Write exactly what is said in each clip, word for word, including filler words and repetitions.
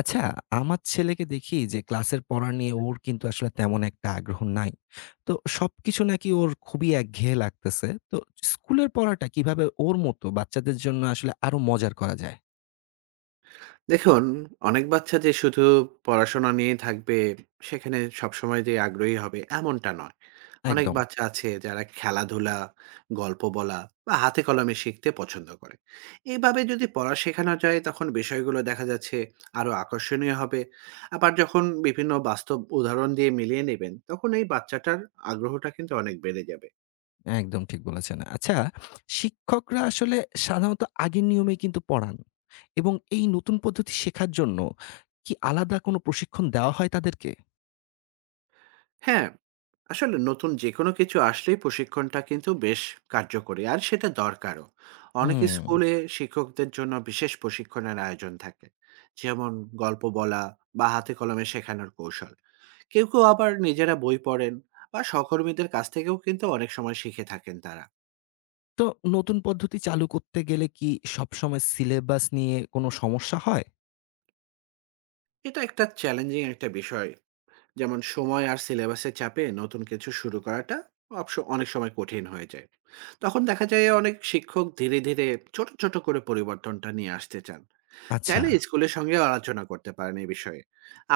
আচ্ছা, আমার ছেলেকে দেখি যে ক্লাসের পড়া নিয়ে ওর কিন্তু আসলে তেমন একটা আগ্রহ নাই। তো সবকিছু নাকি ওর খুবই একঘেয়ে লাগতেছে। তো স্কুলের পড়াটা কিভাবে ওর মতো বাচ্চাদের জন্য আসলে আরো মজার করা যায়? দেখুন, অনেক বাচ্চা যে শুধু পড়াশোনা নিয়েই থাকবে, সেখানে সবসময় যে আগ্রহী হবে এমনটা নয়। অনেক একদম, বাচ্চা আছে যারা খেলাধুলা, গল্প বলা বা হাতে কলমে শিখতে পছন্দ করে। এভাবে যদি পড়া শেখানো যায় তখন বিষয়গুলো দেখা যাচ্ছে আরো আকর্ষণীয় হবে। আবার যখন বিভিন্ন বাস্তব উদাহরণ দিয়ে মিলিয়ে নেবেন, তখন এই বাচ্চাটার আগ্রহটা কিন্তু অনেক বেড়ে যাবে। একদম ঠিক বলেছেন। আচ্ছা, শিক্ষকরা আসলে সাধারণত আগের নিয়মেই কিন্তু পড়ান এবং এই নতুন পদ্ধতি শেখার জন্য কি আলাদা কোনো প্রশিক্ষণ দেওয়া হয় তাদেরকে? হ্যাঁ, আসলে নতুন যেকোনো কিছু আসলেই প্রশিক্ষণটা কিন্তু বেশ কার্যকরী। আর সেটা দরকারও। অনেক হুম। স্কুলে শিক্ষকদের জন্য বিশেষ প্রশিক্ষণের আয়োজন থাকে। যেমন গল্প বলা বা হাতে কলমে শেখানোর কৌশল। কেউ, কেউ আবার নিজেরা বই পড়েন বা সহকর্মীদের কাছ থেকেও কিন্তু অনেক সময় শিখে থাকেন তারা। তো নতুন পদ্ধতি চালু করতে গেলে কি সবসময় সিলেবাস নিয়ে কোনো সমস্যা হয়? এটা একটা চ্যালেঞ্জিং একটা বিষয়। যেমন সময় আর সিলেবাসের চাপে নতুন কিছু শুরু করাটা অবশ্য অনেক সময় কঠিন হয়ে যায়। তখন দেখা যায় অনেক শিক্ষক ধীরে, ধীরে ছোট, ছোট করে পরিবর্তনটা নিয়ে আসতে চান। আচ্ছা। চাইলে স্কুলের সঙ্গেও আলোচনা করতে পারেন এই বিষয়ে।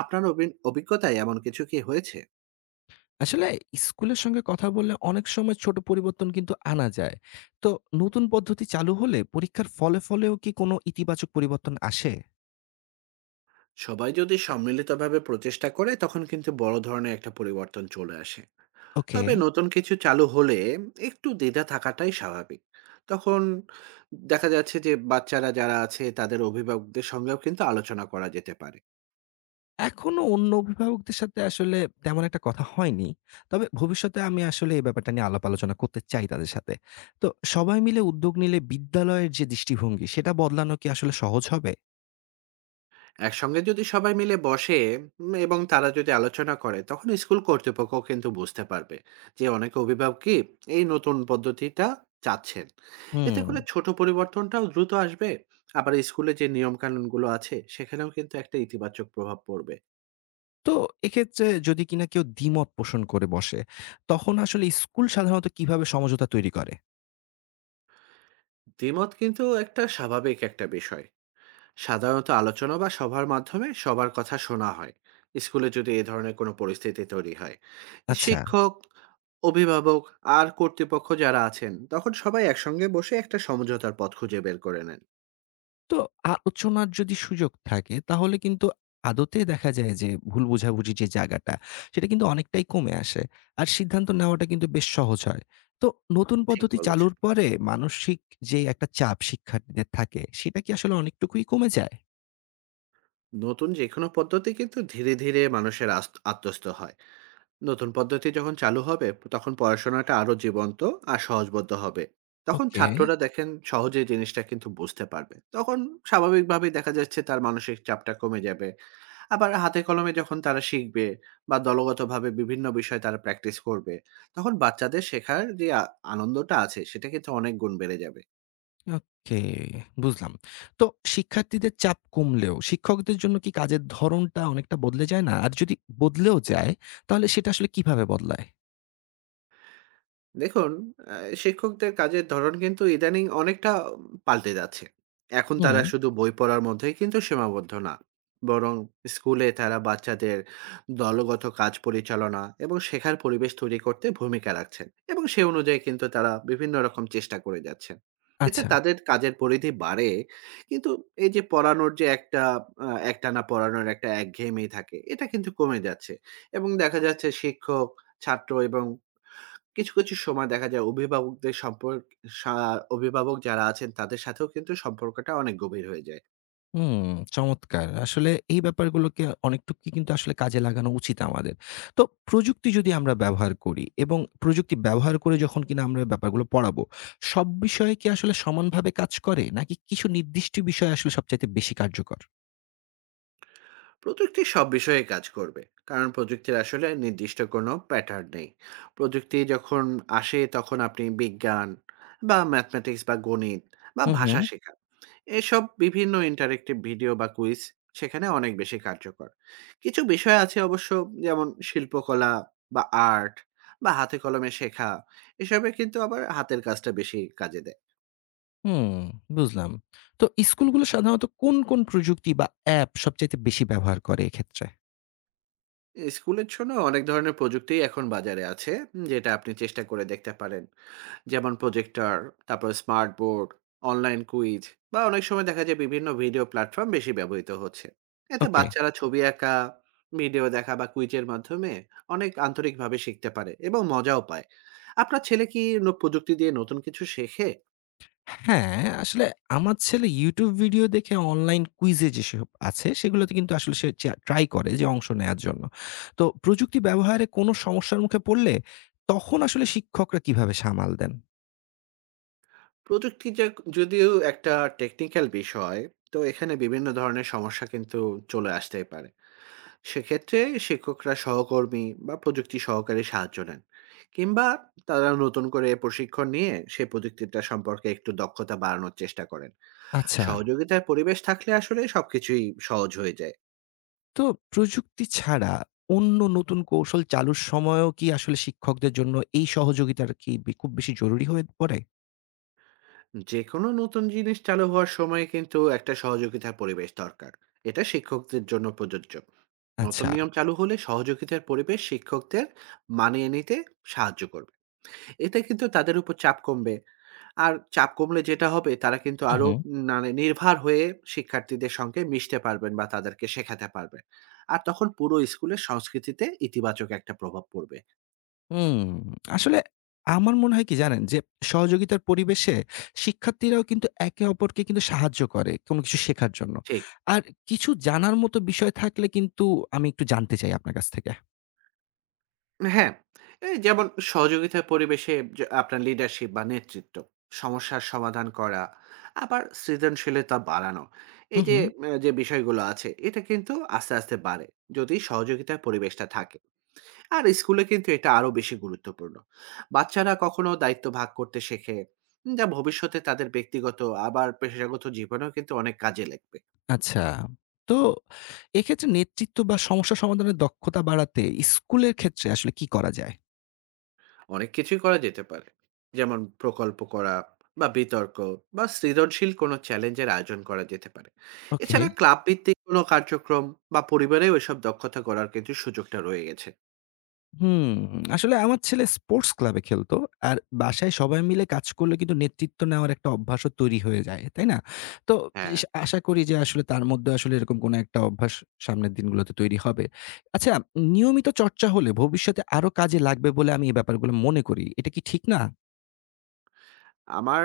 আপনার অভি অভিজ্ঞতায় এমন কিছু কি হয়েছে? আসলে স্কুলের সঙ্গে কথা বললে অনেক সময় ছোট পরিবর্তন কিন্তু আনা যায়। তো নতুন পদ্ধতি চালু হলে পরীক্ষার ফলাফলেও কি কোনো ইতিবাচক পরিবর্তন আসে? সবাই যদি সম্মিলিতভাবে প্রচেষ্টা করে তখন কিন্তু বড় ধরনের একটা পরিবর্তন চলে আসে। ওকে। তবে নতুন কিছু চালু হলে একটু দ্বিধা থাকাটাই স্বাভাবিক। তখন দেখা যাচ্ছে যে বাচ্চারা যারা আছে তাদের অভিভাবকদের সঙ্গেও কিন্তু আলোচনা করা যেতে পারে। এখনো অন্য অভিভাবকদের সাথে আসলে তেমন একটা কথা হয়নি। তবে ভবিষ্যতে আমি আসলে এই ব্যাপারটা নিয়ে আলাপ আলোচনা করতে চাই তাদের সাথে। তো সবাই মিলে উদ্যোগ নিলে বিদ্যালয়ের যে দৃষ্টিভঙ্গি সেটা বদলানো কি আসলে সহজ হবে? একসঙ্গে যদি সবাই মিলে বসে উম, এবং তারা যদি আলোচনা করে তখন স্কুল কর্তৃপক্ষ কিন্তু বুঝতে পারবে যে অনেক অভিভাবকই এই নতুন পদ্ধতিটা চাচ্ছেন। এতে হুম। করে ছোট পরিবর্তনটাও দ্রুত আসবে, আবার স্কুলে যে নিয়ম কানুনগুলো আছে সেখানেও কিন্তু একটা ইতিবাচক প্রভাব পড়বে। তো এক্ষেত্রে যদি কিনা কেউ দ্বিমত পোষণ করে বসে, তখন আসলে স্কুল সাধারণত কিভাবে সমঝোতা তৈরি করে? দ্বিমত কিন্তু একটা স্বাভাবিক একটা বিষয়। সাধারণত আলোচনা বা সভার মাধ্যমে সবার কথা শোনা হয় স্কুলে যদি এ ধরনের কোনো পরিস্থিতি তৈরি হয়। আচ্ছা। শিক্ষক, অভিভাবক আর কর্তৃপক্ষ যারা আছেন তখন সবাই একসঙ্গে বসে একটা সমঝোতার পথ খুঁজে বের করে নেন। তো আলোচনার যদি সুযোগ থাকে তাহলে কিন্তু আদতে দেখা যায় যে ভুল বোঝাবুঝি যে জায়গাটা সেটা কিন্তু অনেকটাই কমে আসে। আর সিদ্ধান্ত নেওয়াটা কিন্তু বেশ সহজ হয়। তো নতুন ঠিক পদ্ধতি চালুর বলেছেন। পরে মানসিক যে একটা চাপ শিক্ষার্থীদের থাকে সেটা কি আসলে অনেকটুকুই কমে যায়? নতুন যে কোনো পদ্ধতি কিন্তু ধীরে ধীরে মানুষের আস- আত্মস্থ হয়। নতুন পদ্ধতি যখন চালু হবে তখন পড়াশোনাটা আরো জীবন্ত আর সহজবদ্ধ হবে। তখন ওকে, ছাত্ররা দেখেন সহজে জিনিসটা কিন্তু বুঝতে পারবে তখন। স্বাভাবিকভাবেই দেখা যাচ্ছে তার মানসিক চাপটা কমে যাবে। আবার হাতে কলমে যখন তারা শিখবে বা দলগতভাবে বিভিন্ন বিষয় তারা প্র্যাকটিস করবে তখন বাচ্চাদের শেখার যে আ- আনন্দটা আছে সেটা কিন্তু অনেক গুণ বেড়ে যাবে। ওকে বুঝলাম। তো শিক্ষার্থীদের চাপ কমলেও শিক্ষকদের জন্য কি কাজের ধরনটা অনেকটা বদলে যায় না? আর যদি বদলেও যায় তাহলে সেটা আসলে কিভাবে বদলায়? দেখুন, আ শিক্ষকদের কাজের ধরন কিন্তু ইদানিং অনেকটা পাল্টে যাচ্ছে। এখন তারা হুম, শুধু বই পড়ার মধ্যেই কিন্তু সীমাবদ্ধ না। বরং স্কুলে তারা বাচ্চাদের দলগত কাজ পরিচালনা এবং শেখার পরিবেশ তৈরি করতে ভূমিকা রাখছেন এবং সে অনুযায়ী কিন্তু তারা বিভিন্ন রকম চেষ্টা করে যাচ্ছেন। এতে আচ্ছা। তাদের কাজের পরিধি বাড়ে। কিন্তু এই যে পড়ানোর যে একটা আ একটানা পড়ানোর একটা একঘেয়েমি থাকে, এটা কিন্তু কমে যাচ্ছে। এবং দেখা যাচ্ছে শিক্ষক, ছাত্র এবং কিছু, কিছু সময় দেখা যায় অভিভাবকদের সম্পর্ক, সা অভিভাবক যারা আছেন তাদের সাথেও কিন্তু সম্পর্কটা অনেক গভীর হয়ে যায়। হুম, চমৎকার! আসলে এই ব্যাপারগুলোকে অনেকটুকুই কিন্তু আসলে কাজে লাগানো উচিত আমাদের। তো প্রযুক্তি যদি আমরা ব্যবহার করি এবং প্রযুক্তি ব্যবহার করে যখন কিনা আমরা ব্যাপারগুলো পড়াবো, সব বিষয়ে কি আসলে সমানভাবে কাজ করে? নাকি কিছু নির্দিষ্ট বিষয় আসলে সবচাইতে বেশি কার্যকর? প্রযুক্তি সব বিষয়ে কাজ করবে। কারণ প্রযুক্তির আসলে নির্দিষ্ট কোনো প্যাটার্ন নেই। প্রযুক্তি যখন আসে তখন আপনি বিজ্ঞান বা ম্যাথমেটিক্স বা গণিত বা হুম, হুম, ভাষা শেখা, এসব বিভিন্ন ইন্টারেক্টিভ ভিডিও বা কুইজ সেখানে অনেক বেশি কার্যকর। কিছু বিষয় আছে অবশ্য যেমন শিল্পকলা বা আর্ট বা হাতে কলমে শেখা, এসবে কিন্তু আবার হাতের কাজটা বেশি কাজে দেয়। হুম, বুঝলাম। তো স্কুলগুলো সাধারণত কোন, কোন প্রযুক্তি বা অ্যাপ সবচাইতে বেশি ব্যবহার করে এক্ষেত্রে? স্কুলের জন্য অনেক ধরনের প্রযুক্তি এখন বাজারে আছে যেটা আপনি চেষ্টা করে দেখতে পারেন। যেমন প্রজেক্টর, তারপর স্মার্ট বোর্ড, অনলাইন কুইজ বা অনেক সময় দেখা যায় বিভিন্ন ভিডিও প্ল্যাটফর্ম বেশি ব্যবহৃত হচ্ছে। এতে ওকে। বাচ্চারা ছবি আঁকা, ভিডিও দেখা বা কুইজের মাধ্যমে অনেক আন্তরিকভাবে শিখতে পারে এবং মজাও পায়। আপনার ছেলে কি ন- প্রযুক্তি দিয়ে নতুন কিছু শেখে? হ্যাঁ, আসলে আমার ছেলে ইউটিউব ভিডিও দেখে অনলাইন কুইজে যেসব আছে, সেগুলোতে কিন্তু আসলে সে চা ট্রাই করে যে অংশ নেয়ার জন্য। তো প্রযুক্তি ব্যবহারে কোনো সমস্যার মুখে পড়লে, তখন আসলে শিক্ষকরা কিভাবে সামাল দেন? প্রযুক্তি যে যদিও একটা টেকনিক্যাল বিষয়, তো এখানে বিভিন্ন ধরনের সমস্যা কিন্তু চলে আসতেই পারে। সেক্ষেত্রে শিক্ষকরা সহকর্মী বা প্রযুক্তি সহকারে সাহায্য নেন। কিংবা তারা নতুন করে প্রশিক্ষণ নিয়ে সেই প্রযুক্তিটা সম্পর্কে একটু দক্ষতা বাড়ানোর চেষ্টা করেন। আচ্ছা, সহযোগিতার পরিবেশ থাকলে আসলে সবকিছুই সহজ হয়ে যায়। তো প্রযুক্তি ছাড়া অন্য নতুন কৌশল চালুর সময়ও কি আসলে শিক্ষকদের জন্য এই সহযোগিতাটা কি বে খুব বেশি জরুরি হয়ে পড়ে? যে কোনো নতুন জিনিস চালু হওয়ার সময় কিন্তু একটা সহযোগিতার পরিবেশ দরকার। এটা শিক্ষকদের জন্য প্রযোজ্য। নতুন আচ্ছা। নিয়ম চালু হলে সহযোগিতার পরিবেশ শিক্ষকদের মানিয়ে নিতে সাহায্য করবে। এতে কিন্তু তাদের উপর চাপ কমবে। আর চাপ কমলে যেটা হবে তারা কিন্তু হুম, আরো হুম। মানে নির্ভর হয়ে শিক্ষার্থীদের সঙ্গে মিশতে পারবেন বা তাদেরকে শেখাতে পারবেন। আর তখন পুরো স্কুলের সংস্কৃতিতে ইতিবাচক একটা প্রভাব পড়বে। হুম, আসলে আমার মনে হয় কি জানেন? যে সহযোগিতার পরিবেশে শিক্ষার্থীরাও কিন্তু একে অপরকে কিন্তু সাহায্য করে কোনো কিছু শেখার জন্য। ঠিক। আর কিছু জানার মতো বিষয় থাকলে কিন্তু আমি একটু জানতে চাই আপনার কাছ থেকে। হ্যাঁ, এই যেমন সহযোগিতার পরিবেশে যে আপনার লিডারশিপ বা নেতৃত্ব, সমস্যার সমাধান করা, আবার সৃজনশীলতা বাড়ানো। হুম, এই যে, হুম। আহ, যে বিষয়গুলো আছে এটা কিন্তু আস্তে, আস্তে বাড়ে যদি সহযোগিতার পরিবেশটা থাকে। আর স্কুলে কিন্তু এটা আরো বেশি গুরুত্বপূর্ণ। বাচ্চারা কখনো দায়িত্ব ভাগ করতে শেখে যা ভবিষ্যতে তাদের ব্যক্তিগত আবার পেশাগত জীবনেও কিন্তু অনেক কাজে লাগবে। আচ্ছা। তো এক্ষেত্রে নেতৃত্ব বা সমস্যা সমাধানের দক্ষতা বাড়াতে স্কুলের ক্ষেত্রে আসলে কি করা যায়? অনেক কিছুই করা যেতে পারে। যেমন প্রকল্প করা বা বিতর্ক বা সৃজনশীল কোনো চ্যালেঞ্জের আয়োজন করা যেতে পারে। ওকে। এছাড়া ক্লাব ভিত্তিক কোনো কার্যক্রম বা পরিবারেও এসব দক্ষতা করার কিন্তু সুযোগটা রয়ে গেছে। হুম, আসলে আমার ছেলে স্পোর্টস ক্লাবে খেলতো। আর বাসায় সবাই মিলে কাজ করলে কিন্তু নেতৃত্ব নেওয়ার একটা অভ্যাসও তৈরি হয়ে যায়। তাই না? তো হ্যাঁ, ইস আশা করি যে আসলে তার মধ্যে আসলে এরকম কোনো একটা অভ্যাস সামনের দিনগুলোতে তৈরি হবে। আচ্ছা, নিয়মিত চর্চা হলে ভবিষ্যতে আরো কাজে লাগবে বলে আমি এই ব্যাপারগুলো মনে করি। এটা কি ঠিক না? আমার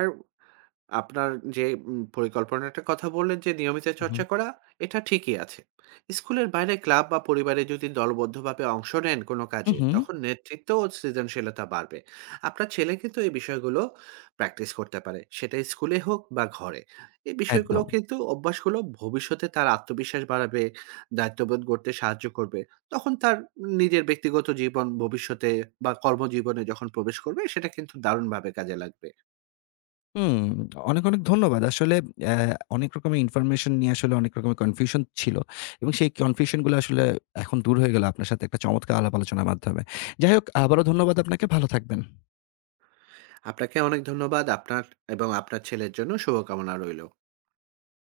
আপনার যে উম পরিকল্পনাটার কথা বললেন যে নিয়মিত উহু, চর্চা করা, এটা ঠিকই আছে। স্কুলের বাইরে ক্লাব বা পরিবারে যদি দলবদ্ধভাবে অংশ নেন কোনো কাজে, উহু, তখন নেতৃত্ব ও সৃজনশীলতা বাড়বে। আপনার ছেলে কিন্তু এই বিষয়গুলো প্র্যাকটিস করতে পারে। সেটা স্কুলে হোক বা ঘরে। এই বিষয়গুলো একদম। কিন্তু অভ্যাসগুলো ভবিষ্যতে তার আত্মবিশ্বাস বাড়াবে, দায়িত্ববোধ গড়তে সাহায্য করবে। তখন তার নিজের ব্যক্তিগত জীবন ভবিষ্যতে বা কর্মজীবনে যখন প্রবেশ করবে, সেটা কিন্তু দারুণভাবে কাজে লাগবে। হুম, অনেক, অনেক ধন্যবাদ। আসলে অ্যা অনেক রকমের ইনফরমেশন নিয়ে আসলে অনেক রকমের কনফিউশন ছিল এবং সেই কনফিউশন গুলো আসলে এখন দূর হয়ে গেল আপনার সাথে একটা চমৎকার আলাপ আলোচনার মাধ্যমে। যাই হোক আবারও ধন্যবাদ আপনাকে। ভালো থাকবেন। আপনাকে অনেক ধন্যবাদ। আপনার এবং আপনার ছেলের জন্য শুভকামনা রইল।